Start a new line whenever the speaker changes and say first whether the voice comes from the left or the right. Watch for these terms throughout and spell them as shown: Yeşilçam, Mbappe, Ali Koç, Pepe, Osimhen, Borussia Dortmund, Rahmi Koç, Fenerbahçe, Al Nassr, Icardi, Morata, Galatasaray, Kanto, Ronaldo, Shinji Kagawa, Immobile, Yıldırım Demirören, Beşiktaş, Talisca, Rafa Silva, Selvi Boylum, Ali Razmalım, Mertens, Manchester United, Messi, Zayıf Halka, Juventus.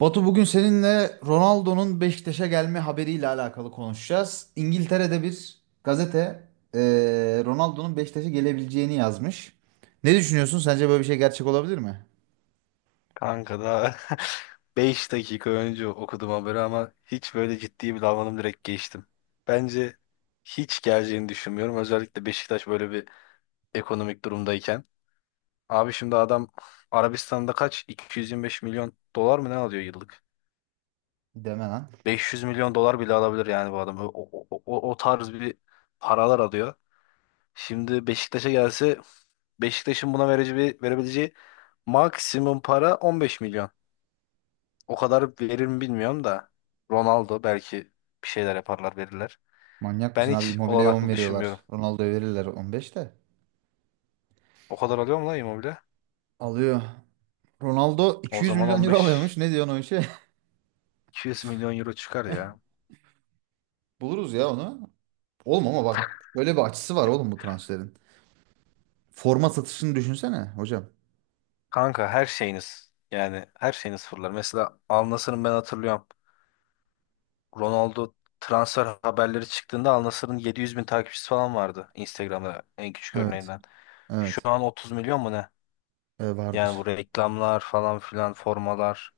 right: Batu bugün seninle Ronaldo'nun Beşiktaş'a gelme haberiyle alakalı konuşacağız. İngiltere'de bir gazete Ronaldo'nun Beşiktaş'a gelebileceğini yazmış. Ne düşünüyorsun? Sence böyle bir şey gerçek olabilir mi?
left: Kanka daha 5 dakika önce okudum haberi ama hiç böyle ciddi bir davranım, direkt geçtim. Bence hiç geleceğini düşünmüyorum. Özellikle Beşiktaş böyle bir ekonomik durumdayken. Abi şimdi adam Arabistan'da kaç? 225 milyon dolar mı ne alıyor yıllık?
right: Deme lan.
left: 500 milyon dolar bile alabilir yani bu adam. O tarz bir paralar alıyor. Şimdi Beşiktaş'a gelse Beşiktaş'ın buna vereceği, verebileceği maksimum para 15 milyon. O kadar verir mi bilmiyorum da. Ronaldo belki bir şeyler yaparlar, verirler.
right: Manyak
left: Ben
right: mısın abi?
left: hiç
right: Immobile'ye 10
left: olanaklı düşünmüyorum.
right: veriyorlar. Ronaldo'ya verirler 15 de.
left: O kadar alıyor mu lan Immobile?
right: Alıyor. Ronaldo
left: O zaman
right: 200 milyon euro alıyormuş. Ne diyorsun o işe?
left: 15-200 milyon euro çıkar ya.
right: Buluruz ya onu. Oğlum ama bak, böyle bir açısı var oğlum bu transferin. Forma satışını düşünsene hocam.
left: Kanka her şeyiniz, yani her şeyiniz fırlar. Mesela Al Nassr'ın ben hatırlıyorum. Ronaldo transfer haberleri çıktığında Al Nassr'ın 700 bin takipçisi falan vardı Instagram'da, en küçük
right: Evet.
left: örneğinden. Şu
right: Evet.
left: an 30 milyon mu ne?
right: E,
left: Yani
right: vardır.
left: bu reklamlar falan filan, formalar,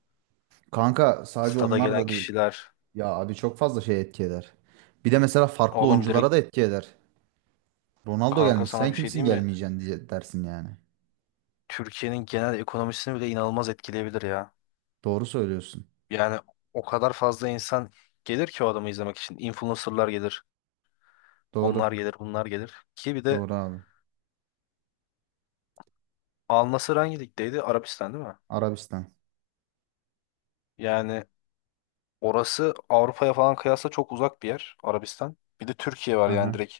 right: Kanka sadece
left: stada
right: onlar
left: gelen
right: da değil.
left: kişiler.
right: Ya abi çok fazla şey etki eder. Bir de mesela farklı
left: Oğlum direkt,
right: oyunculara da etki eder. Ronaldo
left: kanka
right: gelmiş,
left: sana
right: sen
left: bir şey
right: kimsin
left: diyeyim mi?
right: gelmeyeceksin diye dersin yani.
left: Türkiye'nin genel ekonomisini bile inanılmaz etkileyebilir ya.
right: Doğru söylüyorsun.
left: Yani o kadar fazla insan gelir ki o adamı izlemek için. Influencerlar gelir, onlar
right: Doğru.
left: gelir, bunlar gelir. Ki bir de
right: Doğru abi.
left: Al Nassr hangi ligdeydi? Arabistan değil mi?
right: Arabistan.
left: Yani orası Avrupa'ya falan kıyasla çok uzak bir yer, Arabistan. Bir de Türkiye var,
right: Hı
left: yani
right: hı.
left: direkt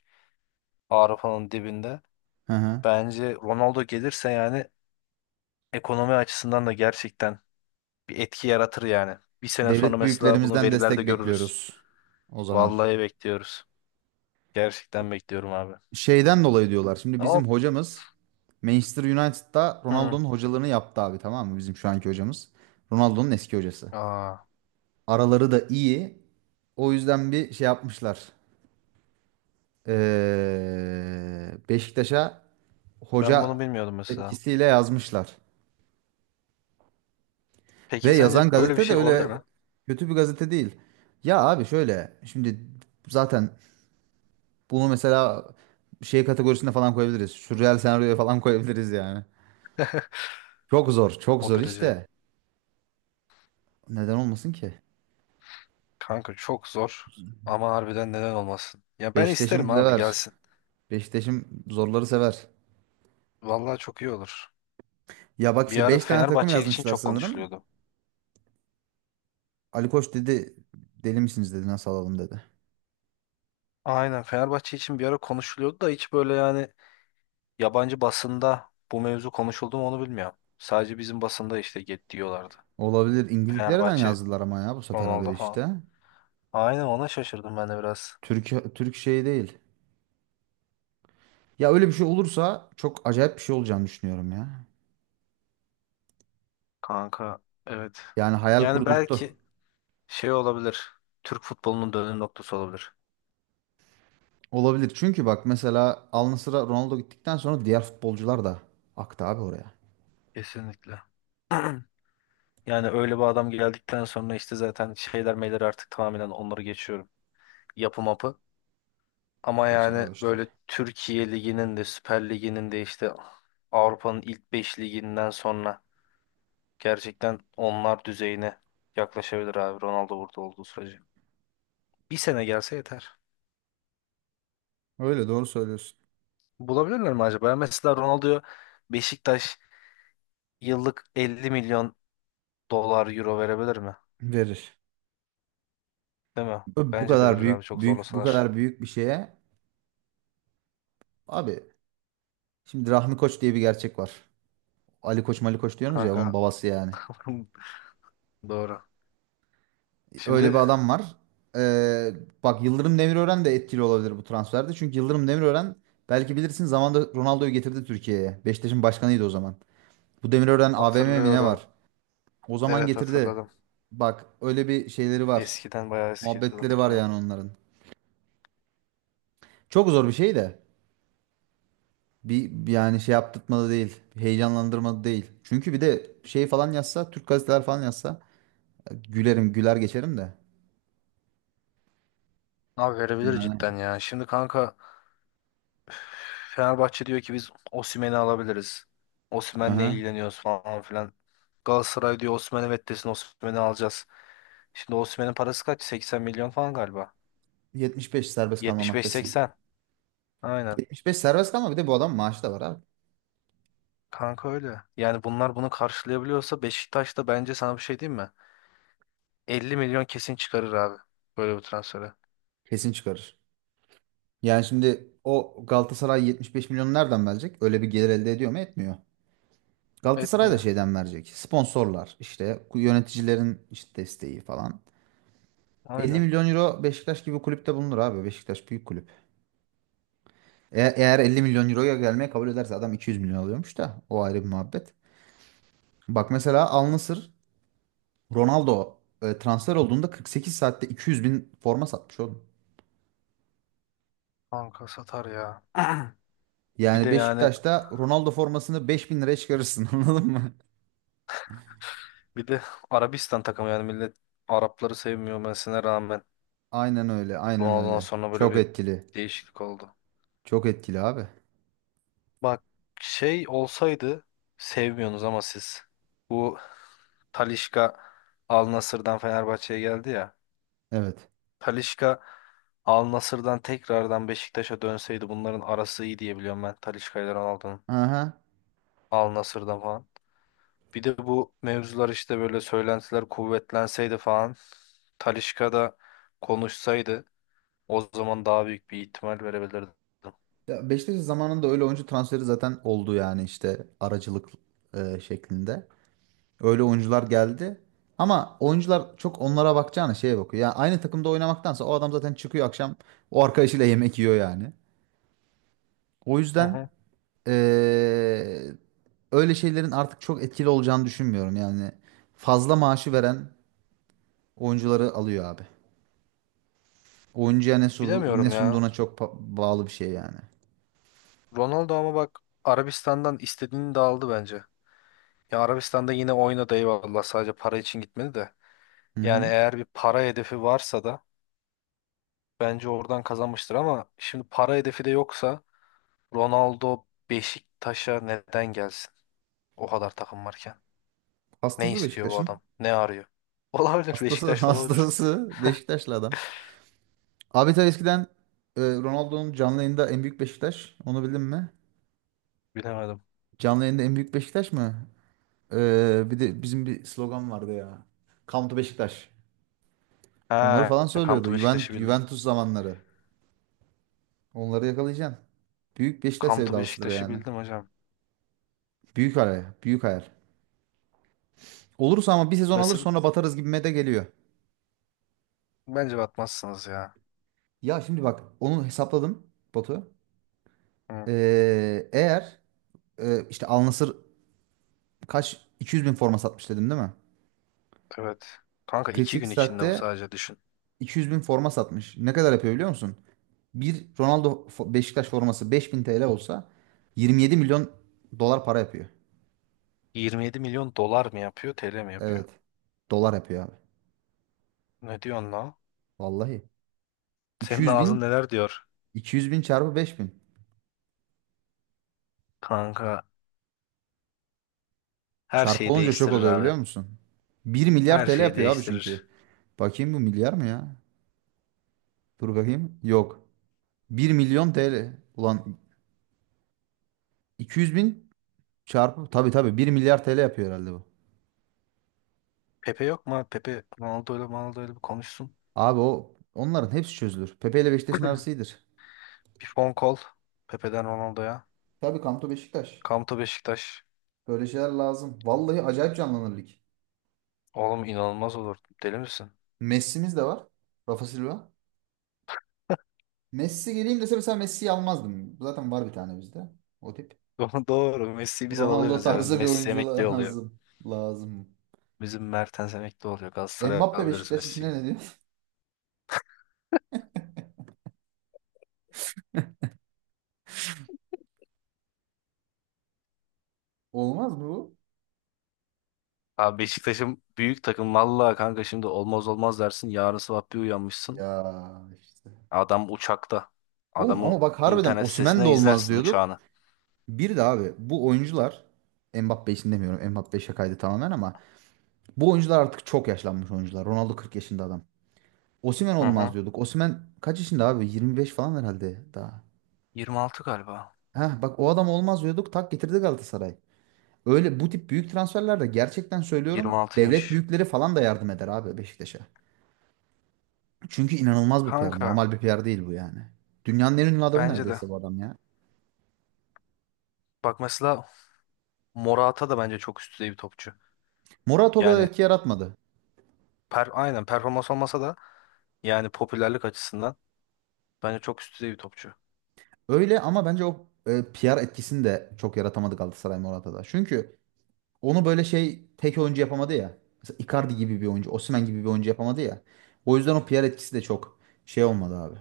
left: Avrupa'nın dibinde.
right: Hı hı.
left: Bence Ronaldo gelirse yani ekonomi açısından da gerçekten bir etki yaratır yani. Bir sene sonra
right: Devlet
left: mesela bunu
right: büyüklerimizden
left: verilerde
right: destek
left: görürüz.
right: bekliyoruz. O zaman.
left: Vallahi bekliyoruz. Gerçekten bekliyorum abi.
right: Şeyden dolayı diyorlar. Şimdi bizim
left: Ama
right: hocamız Manchester United'da
left: hı.
right: Ronaldo'nun hocalığını yaptı abi, tamam mı? Bizim şu anki hocamız. Ronaldo'nun eski hocası.
left: Aa,
right: Araları da iyi. O yüzden bir şey yapmışlar. Beşiktaş'a
left: ben bunu
right: hoca
left: bilmiyordum mesela.
right: etkisiyle yazmışlar. Ve
left: Peki
right: yazan
left: sence böyle bir
right: gazete de
left: şey olabilir
right: öyle
left: mi?
right: kötü bir gazete değil. Ya abi şöyle şimdi, zaten bunu mesela şey kategorisine falan koyabiliriz. Sürreal senaryoya falan koyabiliriz yani. Çok zor, çok
left: O
right: zor
left: derece.
right: işte. Neden olmasın ki?
left: Kanka çok zor. Ama harbiden neden olmasın? Ya ben
right: Beşiktaş'ım
left: isterim abi,
right: sever.
left: gelsin.
right: Beşiktaş'ım zorları sever.
left: Vallahi çok iyi olur.
right: Ya bak
left: Bir
right: işte
left: ara
right: 5 tane takım
left: Fenerbahçe için
right: yazmışlar
left: çok
right: sanırım.
left: konuşuluyordu.
right: Ali Koç dedi, deli misiniz dedi, nasıl alalım dedi.
left: Aynen Fenerbahçe için bir ara konuşuluyordu da hiç böyle yani yabancı basında bu mevzu konuşuldu mu onu bilmiyorum. Sadece bizim basında işte get diyorlardı.
right: Olabilir. İngiltere'den
left: Fenerbahçe,
right: yazdılar ama ya bu sefer haberi
left: Ronaldo falan.
right: işte.
left: Aynen, ona şaşırdım ben de biraz.
right: Türk şey değil. Ya öyle bir şey olursa çok acayip bir şey olacağını düşünüyorum ya.
left: Kanka evet.
right: Yani hayal
left: Yani
right: kurdurttu.
left: belki şey olabilir. Türk futbolunun dönüm noktası olabilir.
right: Olabilir. Çünkü bak mesela Al Nassr'a Ronaldo gittikten sonra diğer futbolcular da aktı abi oraya.
left: Kesinlikle. Yani öyle bir adam geldikten sonra işte zaten şeyler meyler artık tamamen onları geçiyorum. Yapı mapı. Ama
right: Geçer abi
left: yani
right: o işleri.
left: böyle Türkiye Ligi'nin de, Süper Ligi'nin de işte Avrupa'nın ilk 5 liginden sonra gerçekten onlar düzeyine yaklaşabilir abi, Ronaldo burada olduğu sürece. Bir sene gelse yeter.
right: Öyle, doğru söylüyorsun.
left: Bulabilirler mi acaba? Mesela Ronaldo'yu Beşiktaş yıllık 50 milyon dolar, euro verebilir mi?
right: Verir.
left: Değil mi?
right: Bu
left: Bence de
right: kadar
left: verir abi, çok zorlasalar.
right: büyük bir şeye. Abi şimdi Rahmi Koç diye bir gerçek var. Ali Koç, Mali Koç diyorsunuz ya, onun
left: Kanka
right: babası yani.
left: doğru.
right: Öyle bir
left: Şimdi
right: adam var. Ee, bak, Yıldırım Demirören de etkili olabilir bu transferde. Çünkü Yıldırım Demirören, belki bilirsin, zamanında Ronaldo'yu getirdi Türkiye'ye. Beşiktaş'ın başkanıydı o zaman. Bu Demirören AVM mi ne
left: hatırlıyorum.
right: var? O zaman
left: Evet,
right: getirdi.
left: hatırladım.
right: Bak, öyle bir şeyleri var.
left: Eskiden, bayağı eskiydi,
right: Muhabbetleri var
left: hatırlıyorum.
right: yani onların. Çok zor bir şey de. Bir yani şey yaptırtmadı değil. Heyecanlandırmadı değil. Çünkü bir de şey falan yazsa, Türk gazeteler falan yazsa gülerim, güler geçerim de.
left: Abi verebilir
right: Yani.
left: cidden ya. Şimdi kanka Fenerbahçe diyor ki biz Osimhen'i alabiliriz. Osimhen'le
right: Aha.
left: ilgileniyoruz falan filan. Galatasaray diyor Osimhen evet desin, Osimhen'i alacağız. Şimdi Osimhen'in parası kaç? 80 milyon falan galiba.
right: 75 serbest kalma maddesi.
left: 75-80. Aynen.
right: 75 serbest kalma, bir de bu adam maaşı da var abi.
left: Kanka öyle. Yani bunlar bunu karşılayabiliyorsa Beşiktaş da, bence sana bir şey diyeyim mi, 50 milyon kesin çıkarır abi. Böyle bir transfere.
right: Kesin çıkarır. Yani şimdi o Galatasaray 75 milyon nereden verecek? Öyle bir gelir elde ediyor mu? Etmiyor. Galatasaray da
left: Etmiyor.
right: şeyden verecek. Sponsorlar işte, yöneticilerin işte desteği falan. 50
left: Aynen.
right: milyon euro Beşiktaş gibi kulüpte bulunur abi. Beşiktaş büyük kulüp. Eğer 50 milyon euroya gelmeye kabul ederse adam, 200 milyon alıyormuş da o ayrı bir muhabbet. Bak mesela Al Nassr Ronaldo transfer olduğunda 48 saatte 200 bin forma satmış oğlum.
left: Kanka satar ya. Bir de
right: Yani
left: yani
right: Beşiktaş'ta Ronaldo formasını 5000 liraya çıkarırsın anladın mı?
left: bir de Arabistan takımı, yani millet Arapları sevmiyor mesela, rağmen
right: Aynen öyle, aynen
left: Ronaldo'dan
right: öyle.
left: sonra böyle
right: Çok
left: bir
right: etkili.
left: değişiklik oldu.
right: Çok etkili abi.
left: Bak şey olsaydı, sevmiyorsunuz ama siz bu Talisca Al Nassr'dan Fenerbahçe'ye geldi ya.
right: Evet.
left: Talisca Al Nassr'dan tekrardan Beşiktaş'a dönseydi, bunların arası iyi diye biliyorum ben Talisca ile Ronaldo'nun
right: Aha.
left: Al Nassr'dan falan. Bir de bu mevzular işte böyle söylentiler kuvvetlenseydi falan, Talisca da konuşsaydı o zaman daha büyük bir ihtimal verebilirdim.
right: Ya Beşiktaş'ın zamanında öyle oyuncu transferi zaten oldu yani, işte aracılık şeklinde. Öyle oyuncular geldi. Ama oyuncular çok onlara bakacağına şeye bakıyor. Yani aynı takımda oynamaktansa o adam zaten çıkıyor akşam, o arkadaşıyla yemek yiyor yani. O
left: Hı
right: yüzden
left: hı.
right: eee, öyle şeylerin artık çok etkili olacağını düşünmüyorum. Yani fazla maaşı veren oyuncuları alıyor abi. Oyuncuya ne
left: Bilemiyorum ya.
right: sunduğuna çok bağlı bir şey yani.
left: Ronaldo ama bak Arabistan'dan istediğini de aldı bence. Ya Arabistan'da yine oynadı, eyvallah, sadece para için gitmedi de.
right: Hı
left: Yani
right: hı.
left: eğer bir para hedefi varsa da bence oradan kazanmıştır, ama şimdi para hedefi de yoksa Ronaldo Beşiktaş'a neden gelsin? O kadar takım varken. Ne
right: Hastası
left: istiyor bu
right: Beşiktaş'ın.
left: adam? Ne arıyor? Olabilir.
right: Hastası
left: Beşiktaş'ta olabilir.
right: hastası Beşiktaşlı adam. Abi tabii eskiden Ronaldo'nun canlı yayında en büyük Beşiktaş. Onu bildin mi?
left: Bilemedim.
right: Canlı yayında en büyük Beşiktaş mı? Bir de bizim bir slogan vardı ya. Come to Beşiktaş. Onları
left: Ha,
right: falan
left: Come
right: söylüyordu.
left: to Beşiktaş'ı
right: Juventus,
left: bildim.
right: Juventus zamanları. Onları yakalayacaksın. Büyük Beşiktaş
left: Come to
right: sevdalısıdır
left: Beşiktaş'ı
right: yani.
left: bildim hocam.
right: Büyük araya. Büyük hayal. Olursa ama bir sezon alır,
left: Mesela
right: sonra batarız gibime de geliyor.
left: bence batmazsınız ya.
right: Ya şimdi bak, onu hesapladım Batu.
left: Hı,
right: Eğer işte Al Nassr kaç, 200 bin forma satmış dedim değil mi?
left: evet. Kanka iki
right: 48
left: gün içinde bu,
right: saatte
left: sadece düşün.
right: 200 bin forma satmış. Ne kadar yapıyor biliyor musun? Bir Ronaldo Beşiktaş forması 5000 TL olsa 27 milyon dolar para yapıyor.
left: 27 milyon dolar mı yapıyor, TL mi yapıyor?
right: Evet. Dolar yapıyor abi.
left: Ne diyorsun lan?
right: Vallahi.
left: Senin
right: 200
left: ağzın
right: bin
left: neler diyor?
right: 200 bin çarpı 5000.
left: Kanka her
right: Çarpı
left: şeyi
right: olunca çok
left: değiştirir
right: oluyor
left: abi.
right: biliyor musun? Bir milyar
left: Her
right: TL
left: şeyi
right: yapıyor abi çünkü.
left: değiştirir.
right: Bakayım bu milyar mı ya? Dur bakayım. Yok. Bir milyon TL. Ulan, 200 bin çarpı. Tabii tabii bir milyar TL yapıyor herhalde bu.
left: Pepe yok mu abi? Pepe Ronaldo ile bir konuşsun.
right: Abi o onların hepsi çözülür. Pepe ile Beşiktaş'ın arası iyidir.
left: Bir phone call, Pepe'den Ronaldo'ya.
right: Tabii Kanto Beşiktaş.
left: Kamto Beşiktaş.
right: Böyle şeyler lazım. Vallahi acayip canlanır lig.
left: Oğlum inanılmaz olur. Deli misin?
right: Messi'miz de var. Rafa Silva. Messi geleyim dese mesela, Messi'yi almazdım. Zaten var bir tane bizde. O tip.
left: Doğru. Messi'yi biz
right: Ronaldo
left: alabiliriz ya. Bizim
right: tarzı bir
left: Messi
right: oyuncu
left: emekli oluyor.
right: lazım. Lazım.
left: Bizim Mertens emekli oluyor. Galatasaray'a
right: Mbappe
left: alabiliriz
right: Beşiktaş işine
left: Messi'yi.
right: ne diyorsun? Olmaz mı bu?
left: Abi Beşiktaş'ın büyük takım. Vallahi kanka, şimdi olmaz olmaz dersin, yarın sabah bir uyanmışsın.
right: Ya işte.
left: Adam uçakta.
right: Oğlum
left: Adamı
right: ama bak, harbiden
left: internet
right: Osimhen de
left: sitesine
right: olmaz
left: izlersin
right: diyorduk.
left: uçağını.
right: Bir de abi bu oyuncular, Mbappe için demiyorum, Mbappe şakaydı tamamen, ama bu oyuncular artık çok yaşlanmış oyuncular. Ronaldo 40 yaşında adam. Osimhen
left: Hı
right: olmaz
left: hı.
right: diyorduk. Osimhen kaç yaşında abi? 25 falan herhalde daha.
left: 26 galiba.
right: Heh, bak, o adam olmaz diyorduk. Tak getirdi Galatasaray. Öyle bu tip büyük transferlerde gerçekten söylüyorum, devlet
left: 26'ymış.
right: büyükleri falan da yardım eder abi Beşiktaş'a. Çünkü inanılmaz bir PR.
left: Kanka
right: Normal bir PR değil bu yani. Dünyanın en ünlü adamı
left: bence de.
right: neredeyse bu adam ya.
left: Bak, mesela Morata da bence çok üst düzey bir topçu.
right: Murat o kadar
left: Yani
right: etki yaratmadı.
left: aynen performans olmasa da yani popülerlik açısından bence çok üst düzey bir topçu.
right: Öyle ama bence o PR etkisini de çok yaratamadı Galatasaray Morata'da. Çünkü onu böyle şey, tek oyuncu yapamadı ya. Mesela Icardi gibi bir oyuncu, Osimhen gibi bir oyuncu yapamadı ya. O yüzden o PR etkisi de çok şey olmadı abi.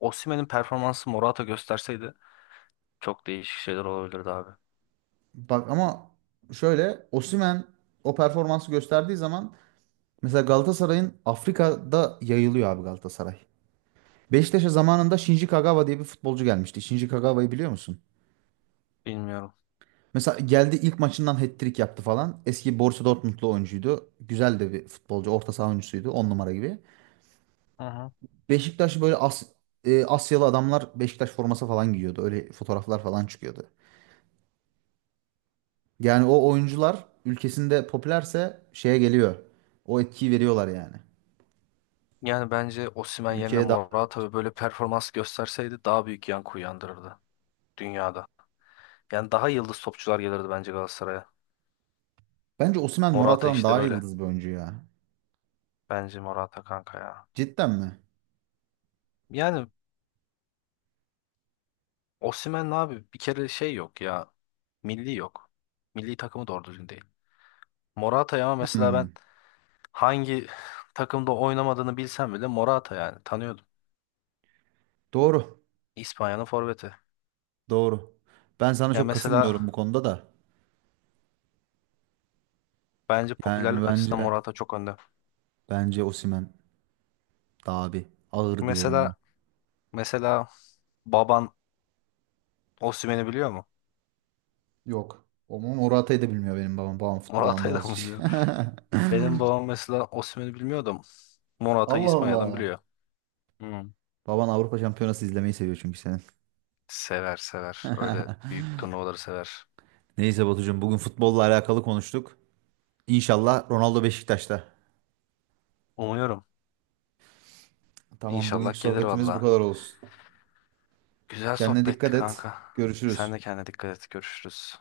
left: Osimhen'in performansı Morata gösterseydi çok değişik şeyler olabilirdi abi.
right: Bak ama şöyle, Osimhen o performansı gösterdiği zaman mesela Galatasaray'ın, Afrika'da yayılıyor abi Galatasaray. Beşiktaş'a zamanında Shinji Kagawa diye bir futbolcu gelmişti. Shinji Kagawa'yı biliyor musun?
left: Bilmiyorum.
right: Mesela geldi, ilk maçından hat-trick yaptı falan. Eski Borussia Dortmund'lu oyuncuydu. Güzel de bir futbolcu. Orta saha oyuncusuydu. On numara gibi.
left: Hı hı.
right: Beşiktaş böyle Asyalı adamlar Beşiktaş forması falan giyiyordu. Öyle fotoğraflar falan çıkıyordu. Yani o oyuncular ülkesinde popülerse şeye geliyor. O etkiyi veriyorlar yani.
left: Yani bence Osimhen yerine
right: Ülkeye daha...
left: Morata ve böyle performans gösterseydi daha büyük yankı uyandırırdı dünyada. Yani daha yıldız topçular gelirdi bence Galatasaray'a.
right: Bence Osimhen
left: Morata
right: Morata'dan
left: işte
right: daha
left: böyle.
right: yıldız bir oyuncu ya.
left: Bence Morata kanka ya.
right: Cidden mi?
left: Yani Osimhen abi bir kere şey yok ya. Milli yok. Milli takımı doğru düzgün değil. Morata'yı ama mesela ben
right: Hmm,
left: hangi takımda oynamadığını bilsem bile Morata yani tanıyordum.
right: doğru.
left: İspanya'nın forveti.
right: Doğru. Ben sana
left: Ya
right: çok
left: mesela
right: katılmıyorum bu konuda da.
left: bence
right: Yani
left: popülerlik açısından
right: bence
left: Morata çok önde.
right: bence Osimhen daha bir ağır diyorum ben.
left: Mesela mesela baban Osimhen'i biliyor mu?
right: Yok. Morata'yı da bilmiyor benim babam. Babam futbol
left: Morata'yı
right: anlamaz
left: da mı
right: hiç.
left: biliyor? Benim babam mesela Osimhen'i bilmiyordum. Morata'yı
right: Allah
left: İspanya'dan
right: Allah.
left: biliyor. Hmm.
right: Baban Avrupa Şampiyonası izlemeyi seviyor çünkü senin.
left: Sever sever. Öyle büyük turnuvaları sever.
right: Neyse Batucuğum, bugün futbolla alakalı konuştuk. İnşallah Ronaldo Beşiktaş'ta.
left: Umuyorum.
right: Tamam,
left: İnşallah
right: bugünkü
left: gelir
right: sohbetimiz bu
left: valla.
right: kadar olsun.
left: Güzel
right: Kendine
left: sohbetti
right: dikkat et.
left: kanka. Sen
right: Görüşürüz.
left: de kendine dikkat et. Görüşürüz.